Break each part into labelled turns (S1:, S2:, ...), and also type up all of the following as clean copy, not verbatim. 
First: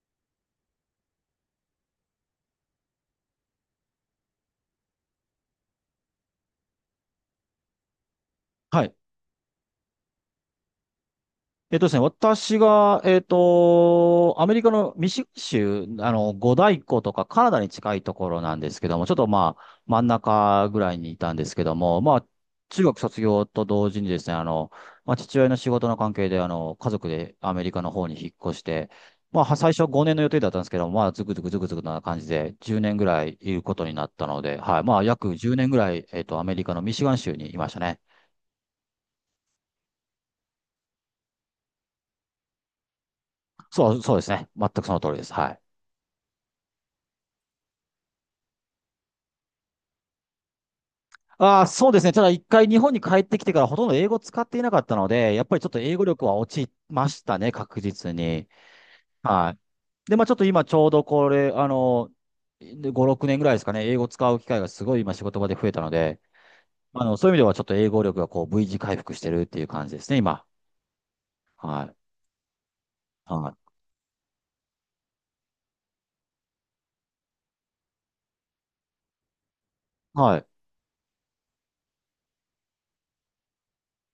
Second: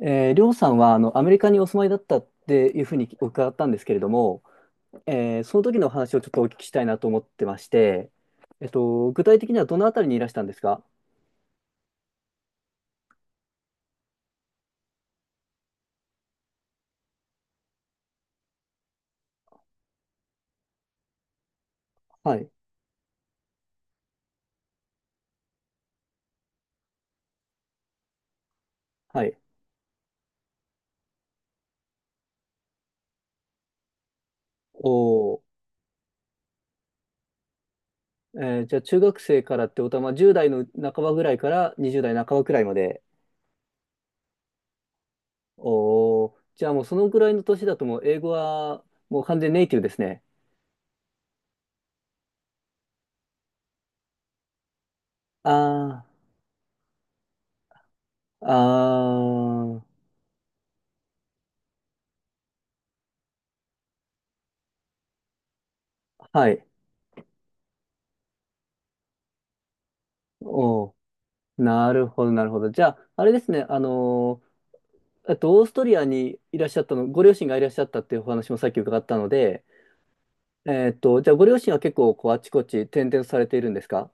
S1: りょうさんはアメリカにお住まいだったっていうふうに伺ったんですけれども、その時のお話をちょっとお聞きしたいなと思ってまして、
S2: はい。
S1: 具体的にはどのあたりにいらしたんですか？
S2: ですね、私が、アメリカのミシガン州、五大湖とかカナダに近いところなんですけども、ちょっとまあ、真ん中ぐらいにいたんですけども、まあ、
S1: はい。
S2: 中学卒業と同時にですね、まあ、父親の仕事の関係で、家族でアメリカの方に引っ越して、
S1: はい。
S2: まあ、最初5年の予定だったんですけども、まあ、ずくずくずくずくな感じで、10年ぐらいいることになったので、はい。
S1: お
S2: まあ、約
S1: お。
S2: 10年ぐらい、アメリカのミシガン州にいましたね。
S1: じゃあ中学生からってことは、まあ、10代の半ばぐらいから20代半ばくらいまで。
S2: そう、そうですね。全くその通りです。はい。
S1: おお、じゃあもうそのぐらいの年だともう英語はもう完全ネイティブですね。
S2: ああ、そうですね。ただ一回日本に帰ってきてからほとんど英語使っていなかったので、やっぱりちょっと英
S1: あ
S2: 語力は落ちましたね、確実に。
S1: あ、あ
S2: は
S1: あ、
S2: い。で、まあちょっと今ちょうどこれ、5、6年ぐらいですかね、英語使う機会がすごい今仕事場で増えたので、
S1: はい。
S2: そういう意味ではちょっと英語力がこう V 字回復してるっていう感じですね、今。
S1: おお、
S2: は
S1: な
S2: い。
S1: るほど、なるほど。じゃあ、あれで
S2: は
S1: す
S2: い。
S1: ね、あのオーストリアにいらっしゃったの、ご両親がいらっしゃったっていうお話もさっき伺ったので、
S2: はい。
S1: じゃあご両親は結構こうあちこち転々とされているんですか？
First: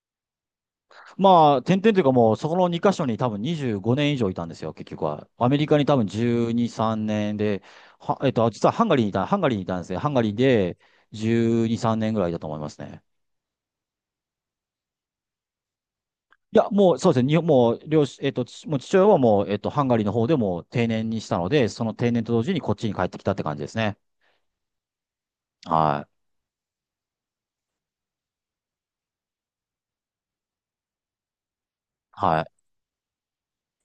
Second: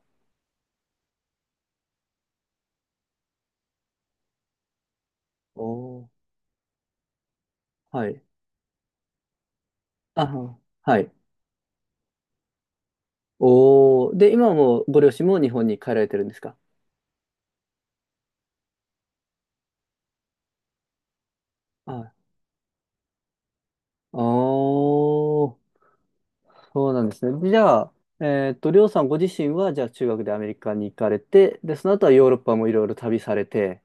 S2: まあ、点々というかもう、そこの2カ所に多分25年以上いたんですよ、結局は。アメ
S1: お
S2: リカに多分
S1: ー、
S2: 12、3年で、
S1: は
S2: は、
S1: い。
S2: えっと、実はハンガリーにいた、ハンガリーにいたんですね。ハンガリー
S1: あ、
S2: で
S1: はい。
S2: 12、3年ぐらいだと思いますね。
S1: おー、で、今もご両親も日本に帰られてるんですか？
S2: いや、もうそうですね、日本もう両親、父親はもう、ハンガリーの方でもう定年にしたので、その
S1: は
S2: 定
S1: い。
S2: 年と同時にこっちに帰ってきたって感じですね。
S1: おー、
S2: はい。
S1: そうなんですね。じゃあ、りょうさんご自身は、じゃあ中学でアメリカに行かれて、で、その後はヨーロッ
S2: はい。
S1: パもいろいろ旅されて、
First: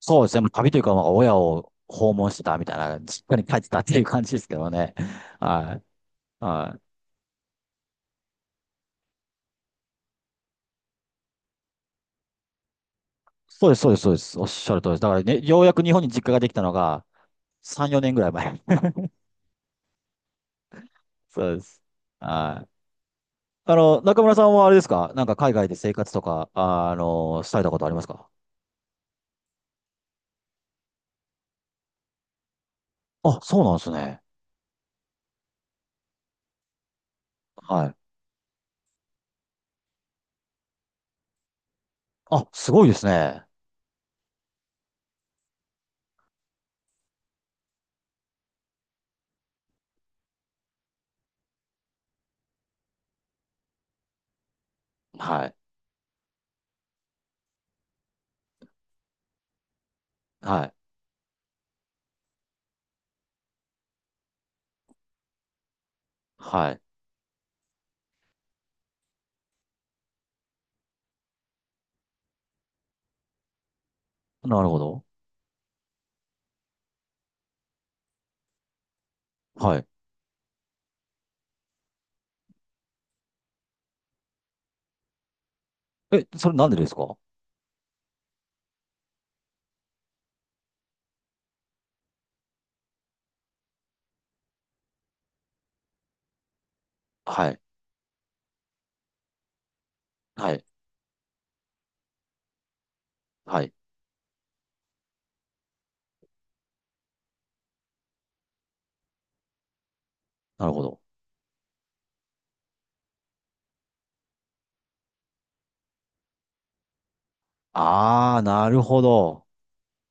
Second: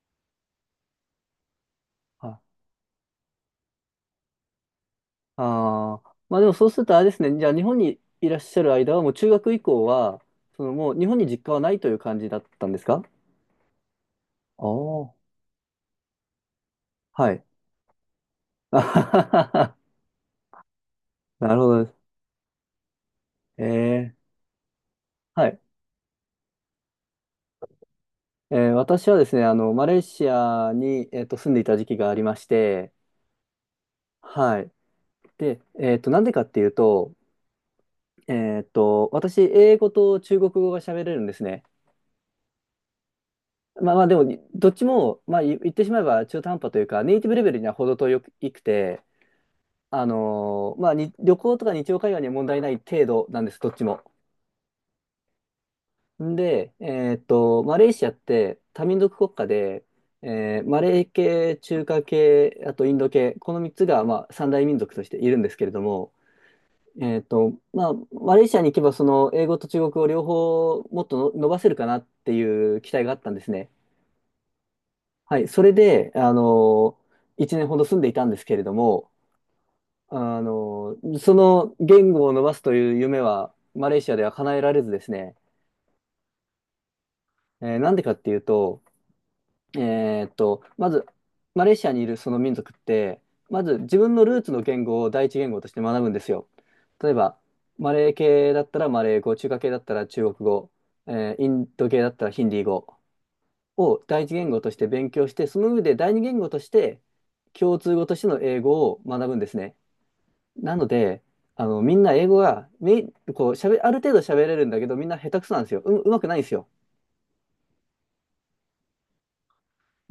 S2: そうですね、もう旅というか、まあ、親を訪
S1: は
S2: 問し
S1: い。
S2: てたみたいな、実家に帰ってたっていう感じですけどね。はい。
S1: ああ、まあでもそう
S2: は
S1: する
S2: い。
S1: とあれですね、じゃあ日本にいらっしゃる間は、もう中学以降は、そのもう日本に実家はないという感じだったんですか？
S2: そうです、そうです、そうです。おっ
S1: あ
S2: しゃる通りです。だ
S1: あ、
S2: からね、ようやく日本に実家ができたのが
S1: はい。
S2: 3、4年ぐらい前。
S1: あはは、は、
S2: そ
S1: な
S2: う
S1: る
S2: で
S1: ほ
S2: す。
S1: どです。
S2: はい。
S1: え、え、
S2: 中村さんはあれですか？なんか
S1: は
S2: 海
S1: い。
S2: 外で生活とか、されたことありますか？
S1: 私はですね、マレーシアに、住んでいた時期がありまして、
S2: あ、そうなんですね。
S1: はい。で、なんでかっていうと、
S2: はい。
S1: 私、英語と中国語が喋れるんですね。
S2: あ、すごいですね。
S1: まあまあ、でも、どっちも、まあ、言ってしまえば中途半端というか、ネイティブレベルには程遠くくて、まあ、に旅行とか日常会話には問題ない程度なんです、どっちも。
S2: はい。
S1: んで、マレーシアって多民族国家で、
S2: はい。
S1: マレー系、中華系、あとインド系、この3つが、まあ、三大民族としているんですけれども、
S2: はい。
S1: まあ、マレーシアに行けば、その英語と中国語両方もっとの伸ばせるかなっていう期待があったんですね。
S2: なるほど。
S1: はい、それで、1年ほど住んでいたんですけれども、
S2: はい。
S1: あの、その言語を伸ばすという夢は、マレーシアでは叶えられずですね、
S2: え、それなんでですか？
S1: なんでかっていうと、まず、マレーシアにいるその民族って、まず自分のルーツの言語を第一言語として学ぶんですよ。例えば、
S2: はい。
S1: マレー系だったらマレー語、中華系だったら中国
S2: はい。
S1: 語、インド系だったらヒンディー語
S2: はい。
S1: を第一言語として勉強して、その上で第二言語として共通語としての英語を学ぶんですね。
S2: なる
S1: な
S2: ほ
S1: の
S2: ど。
S1: で、あの、みんな英語が、こう、ある程度喋れるんだけど、みんな下手くそなんですよ。うまくないんですよ。
S2: あー、なるほど。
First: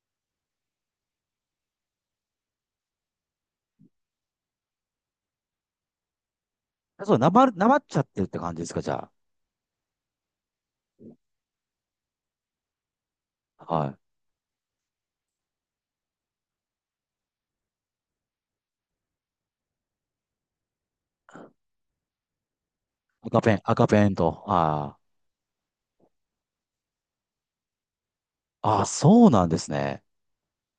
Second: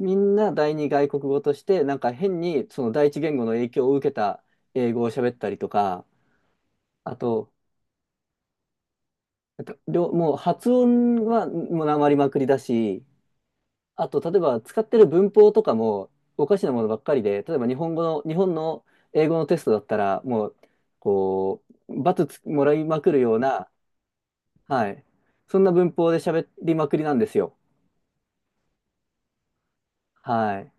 S1: みんな第二外国語として、なんか変に、その第一言語の影響を受けた英語を喋ったりとか、
S2: そ
S1: あ
S2: う、
S1: と、
S2: なまっちゃってるって感じですか、じゃ
S1: もう発音はもうなまりまくりだし、
S2: あ。はい。
S1: あと、例えば使ってる文法とかもおかしなものばっかりで、例えば日本語の、日本の英語のテストだったら、もう、こう、罰つもらいまくるよう
S2: 赤ペン、
S1: な、
S2: 赤ペンと。
S1: は
S2: ああ。
S1: い。そんな文法で喋りまくりなんですよ。
S2: あ、そうなんですね。
S1: はい。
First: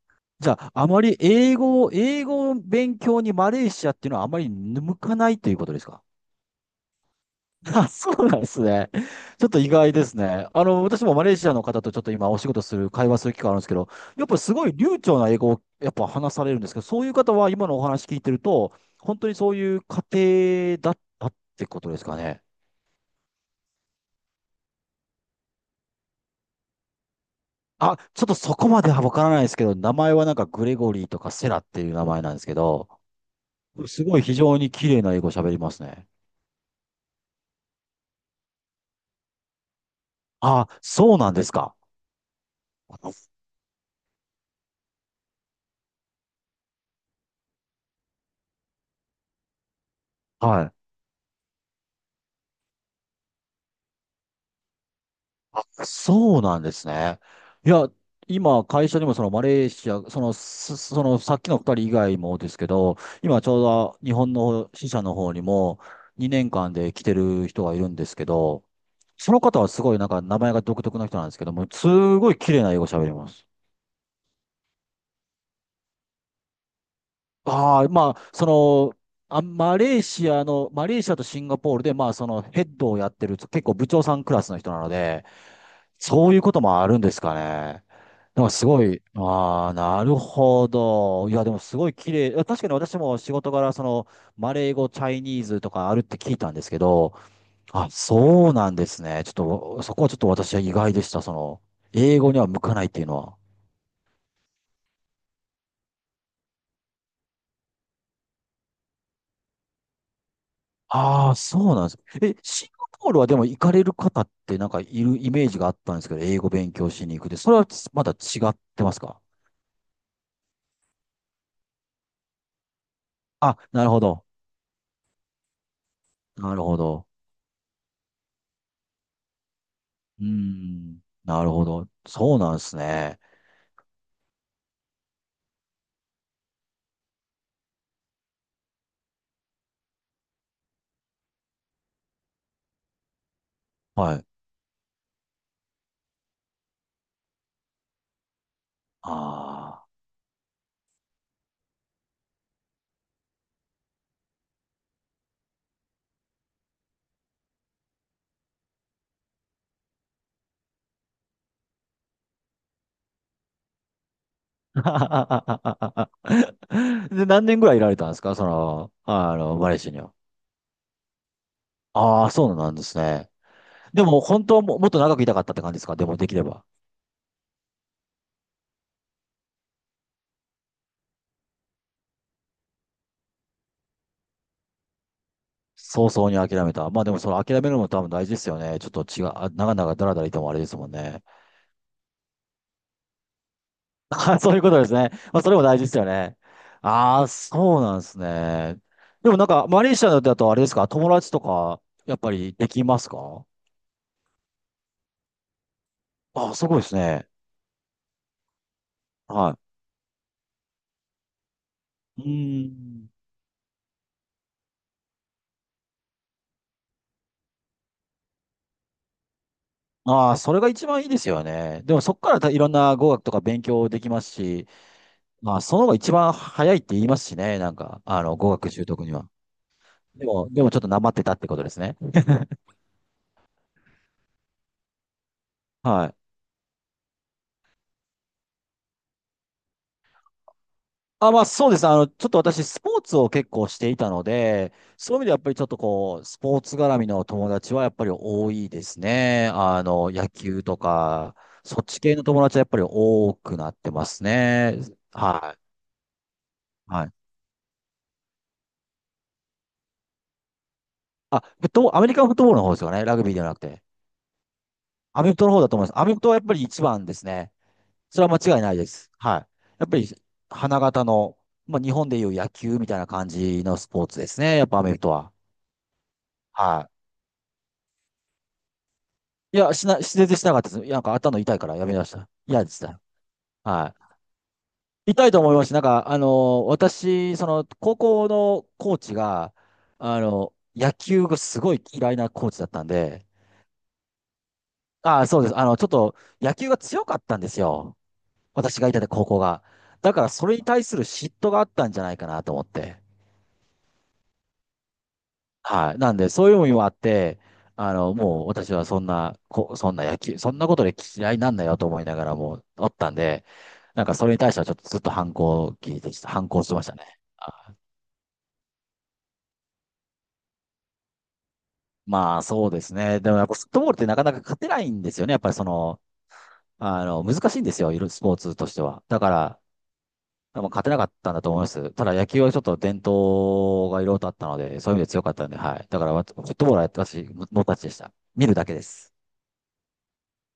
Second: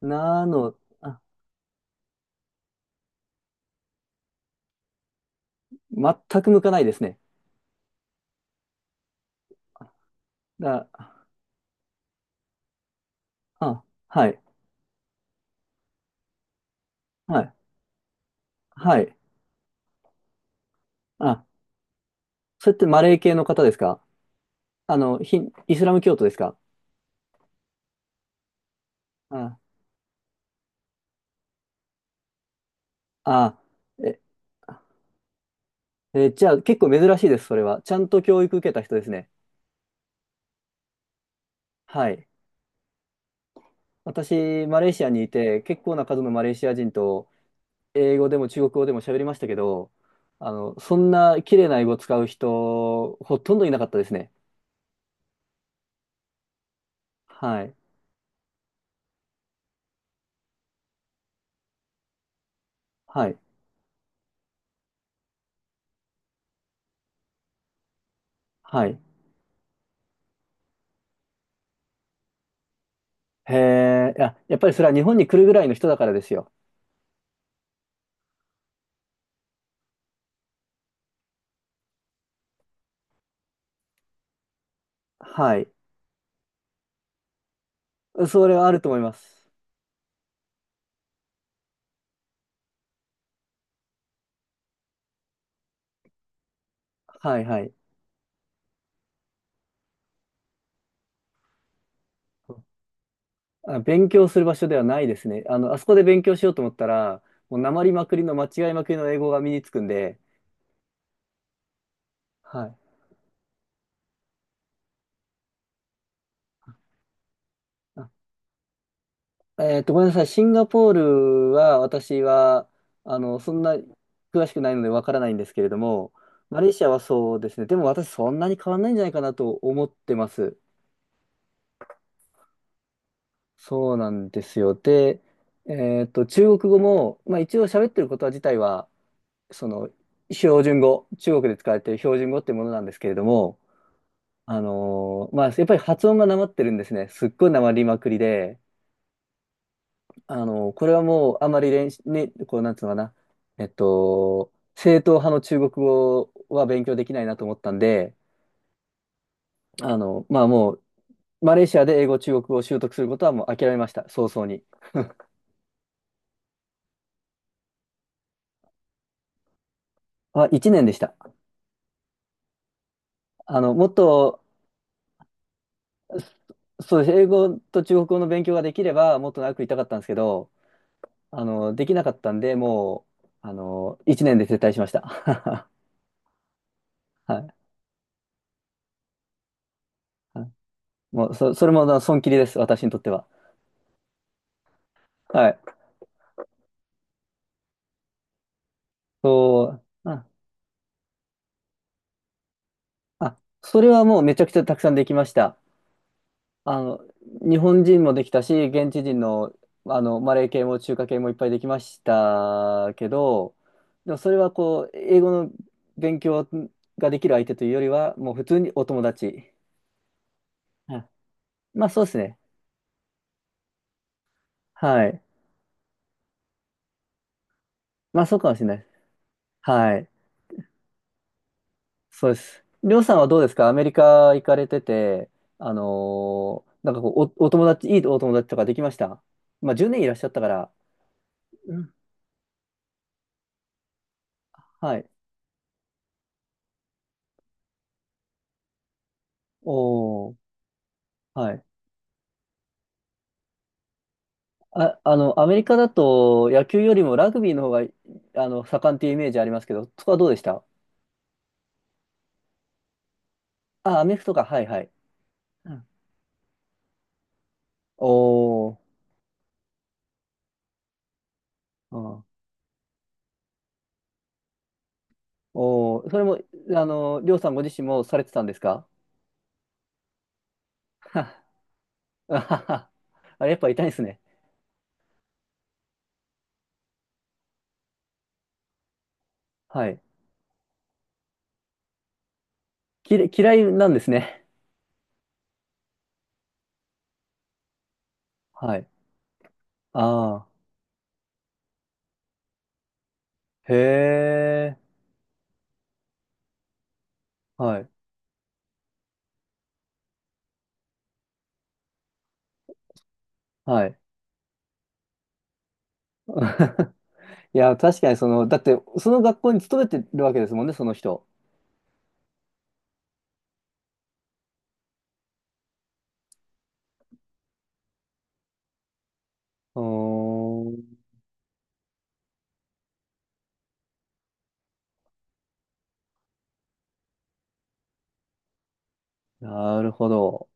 S1: な
S2: じゃあ、
S1: の、
S2: あまり
S1: あ、
S2: 英語を、勉強にマレーシアっていうのはあまり向かないということですか？
S1: 全く向かないですね。
S2: あ、そうなんですね。ちょっと意外ですね。私
S1: だ、
S2: もマレーシアの方とちょっと今お仕事する、会話する機会あるんですけ
S1: あ、
S2: ど、や
S1: は
S2: っぱ
S1: い、
S2: すごい流暢な英語をやっぱ話されるんですけど、そういう方
S1: は
S2: は
S1: い、
S2: 今のお話聞いてると、
S1: はい。
S2: 本当にそういう家庭だったっ
S1: あ、
S2: てことですかね。
S1: それってマレー系の方ですか？あの、ヒンイスラム教徒ですか？
S2: あ、ちょっとそこまではわからないです
S1: あ、
S2: けど、名前はなんかグレゴリーとかセラっていう名前なんですけど、
S1: あ、
S2: すご
S1: え、
S2: い非常に綺麗な英語喋りますね。
S1: え、じゃあ結構珍しいです、それは。ちゃんと教育受けた人ですね。
S2: あ、そうなんですか。
S1: はい。私、マレーシアにいて、結構な数のマレーシア人と英語でも中国語でも喋りましたけど、あ
S2: は
S1: の、そんな綺麗な英語を使う人、ほとんどいなかったですね。
S2: い。そうなんですね。
S1: は
S2: い
S1: い。
S2: や、今、会社にもそのマレーシア、その、すそのさっきの二人以外もですけど、
S1: はい。
S2: 今ちょうど日本の支社の方にも2年間で来てる人がいるんですけど、
S1: はい。
S2: その方はすごいなんか名前が独特な人なんですけども、すごい綺麗な英語喋ります。
S1: へえ、いや、やっぱりそれは日本に来るぐらいの人だからですよ。
S2: ああ、まあ、その、マレーシアとシンガポールで、まあ、そのヘッドをやってる、結構部長さんクラスの人なので、
S1: はい。
S2: そういうこともあるんですかね。な
S1: そ
S2: んか
S1: れ
S2: す
S1: はある
S2: ご
S1: と思い
S2: い、
S1: ます。
S2: ああ、なるほど。いや、でもすごい綺麗。いや確かに私も仕事柄、その、マレー語、チャイニーズとかあるって聞いたんですけど、
S1: はい、はい。
S2: あ、そうなんですね。ちょっと、そこはちょっと私は意外でした。その、英語には向かないっていうのは。
S1: あ、勉強する場所ではないですね。あの、あそこで勉強しようと思ったら、もうなまりまくりの間違いまくりの英語が身につくんで、
S2: ああ、そうなんです。え、
S1: は
S2: シン
S1: い。
S2: ガポールはでも行かれる方ってなんかいるイメージがあったんですけど、英語勉強しに行くで、それはまだ違ってますか？
S1: ごめんなさい。シンガポールは、私は、あの、そ
S2: あ、
S1: んな
S2: なるほど。
S1: 詳しくないのでわからないんですけれども、
S2: な
S1: マ
S2: る
S1: レー
S2: ほ
S1: シアは
S2: ど。
S1: そうですね。でも私そんなに変わんないんじゃないかなと思って
S2: うー
S1: ます。
S2: ん。なるほど。そうなんですね。
S1: そうなんですよ。で、中国語も、まあ一応喋ってることは自体は、その、標準語、中国で使われている標準語ってものなんですけれども、
S2: はい。
S1: まあやっぱり発音がなまってるんですね。すっごいなまりまくりで、
S2: ああ。
S1: あの、これはもうあまりね、こう、なんつうのかな、正統派の中国語は勉強できないなと思ったんで、あの、まあもう、マレーシアで英語、中国語を習得することはもう諦めました、早々に。
S2: で、何年ぐらいいられたんですか？その、マレーシアには。
S1: あ、1年でした。
S2: ああ、そうなんですね。
S1: あの、もっ
S2: でも、
S1: と、
S2: 本当はもっと長くいたかったって感じですか？でも、できれば。
S1: そうです。英語と中国語の勉強ができれば、もっと長くいたかったんですけど、あの、できなかったんで、もう、あの、1年で撤退しました。
S2: 早々に諦めた。まあでもそ
S1: は
S2: の
S1: い。
S2: 諦めるのも多分大事ですよね。ちょっと違う、あ、長々だらだらいて
S1: は
S2: も
S1: い。
S2: あれですもんね。
S1: もう、そ、それも、あの損切りです、私にとっては。
S2: あ、そういうことですね。まあ
S1: は
S2: それ
S1: い。
S2: も大事ですよね。ああ、そうなんですね。でもなん
S1: そ
S2: か、マ
S1: う。
S2: レーシ
S1: う
S2: アだ
S1: ん。
S2: とあれですか、友達とか、やっぱりできます
S1: あ、
S2: か？
S1: それはもうめちゃくちゃたくさんできました。
S2: ああ、すご
S1: あ
S2: いです
S1: の、
S2: ね。
S1: 日本人もできたし、現地人の、
S2: は
S1: あの、マレー系も中華系もいっぱいできまし
S2: い。うー
S1: たけ
S2: ん。
S1: ど、でもそれはこう、英語の勉強ができる相手というよりは、もう普通にお友達。
S2: ああ、それが一
S1: は
S2: 番い
S1: い。
S2: いですよね。
S1: まあ
S2: でも
S1: そうで
S2: そ
S1: す
S2: こか
S1: ね。
S2: らいろんな語学とか勉強できますし、
S1: はい。
S2: まあその方が一番早いって言いますしね。なんか、
S1: まあそうか
S2: 語
S1: もしれ
S2: 学
S1: な
S2: 習
S1: い。
S2: 得には。
S1: はい。
S2: でもちょっとなまってたってことですね。
S1: そうです。りょうさんはどうですか？アメリカ行かれてて、
S2: はい。
S1: なんかこう、お友達、いいお友達とかできました？まあ10年いらっしゃったから。
S2: あ、まあそう
S1: う
S2: です。
S1: ん。
S2: ちょっと私、スポーツを結構していたので、
S1: はい。
S2: そういう意味ではやっぱりちょっとこう、スポーツ絡みの友達はやっぱり多いですね。野
S1: おー、
S2: 球とか、
S1: はい。
S2: そっち系の友達はやっぱり多くなってますね。
S1: あ、あの、ア
S2: は
S1: メリカ
S2: い。
S1: だと野球より
S2: はい。
S1: もラグビーの方が、あの、盛んっていうイメージありますけど、そこはどうでした？
S2: あ、フットボール、アメリカンフットボールの方ですよね。ラグビーではなくて。
S1: あ、アメフトか、はいはい。
S2: アメフトの方だ
S1: う
S2: と思
S1: ん。
S2: います。アメフトはやっぱり一番ですね。それは間違い
S1: お
S2: ない
S1: ー、
S2: です。はい。やっぱり、花形の、まあ日
S1: う
S2: 本でい
S1: ん。
S2: う野球みたいな感じのスポーツですね。やっぱアメフトは。
S1: おー、それも、
S2: は
S1: あ
S2: い。
S1: の、りょうさんご自身もされてたんですか？
S2: いや、全然しなかったです。なんか頭
S1: は
S2: 痛いからやめました。
S1: あは
S2: 嫌でし
S1: は
S2: た。
S1: あれ、やっぱ痛いで
S2: は
S1: すね。
S2: い。痛いと思いますし、なんか、私、その、高校のコーチが、
S1: はい。
S2: 野球がすごい嫌いなコーチだったんで、
S1: 嫌いなんですね。
S2: ああ、そうです。ちょっと、野球が強かったんですよ。
S1: は
S2: 私が
S1: い。
S2: いた高校が。だから、そ
S1: ああ、
S2: れに対する嫉妬があったんじゃないかなと思って。
S1: へえ、
S2: はい。なんで、そういうのもあって、
S1: はい、
S2: もう私はそんな、そんな野球、そんなことで嫌いなんだよと思いながらもうおったんで、
S1: はい。
S2: なんかそれに対してはちょっとずっと反抗してまし たね。
S1: い
S2: あ
S1: や、確かにその、だって、その学校に勤めてるわけですもんね、その人。
S2: まあそうですね。でもやっぱフットボールってなかなか勝てないんですよね。やっぱりその、難しいんですよ。いろいろスポーツとしては。だから、
S1: う
S2: 多分
S1: ー
S2: 勝てな
S1: ん、
S2: かったんだと思います。ただ野球はちょっと伝統がいろいろとあったので、そういう意味で強かったんで、はい。だからわフットボールは僕たちでした。見るだけです。
S1: なるほど。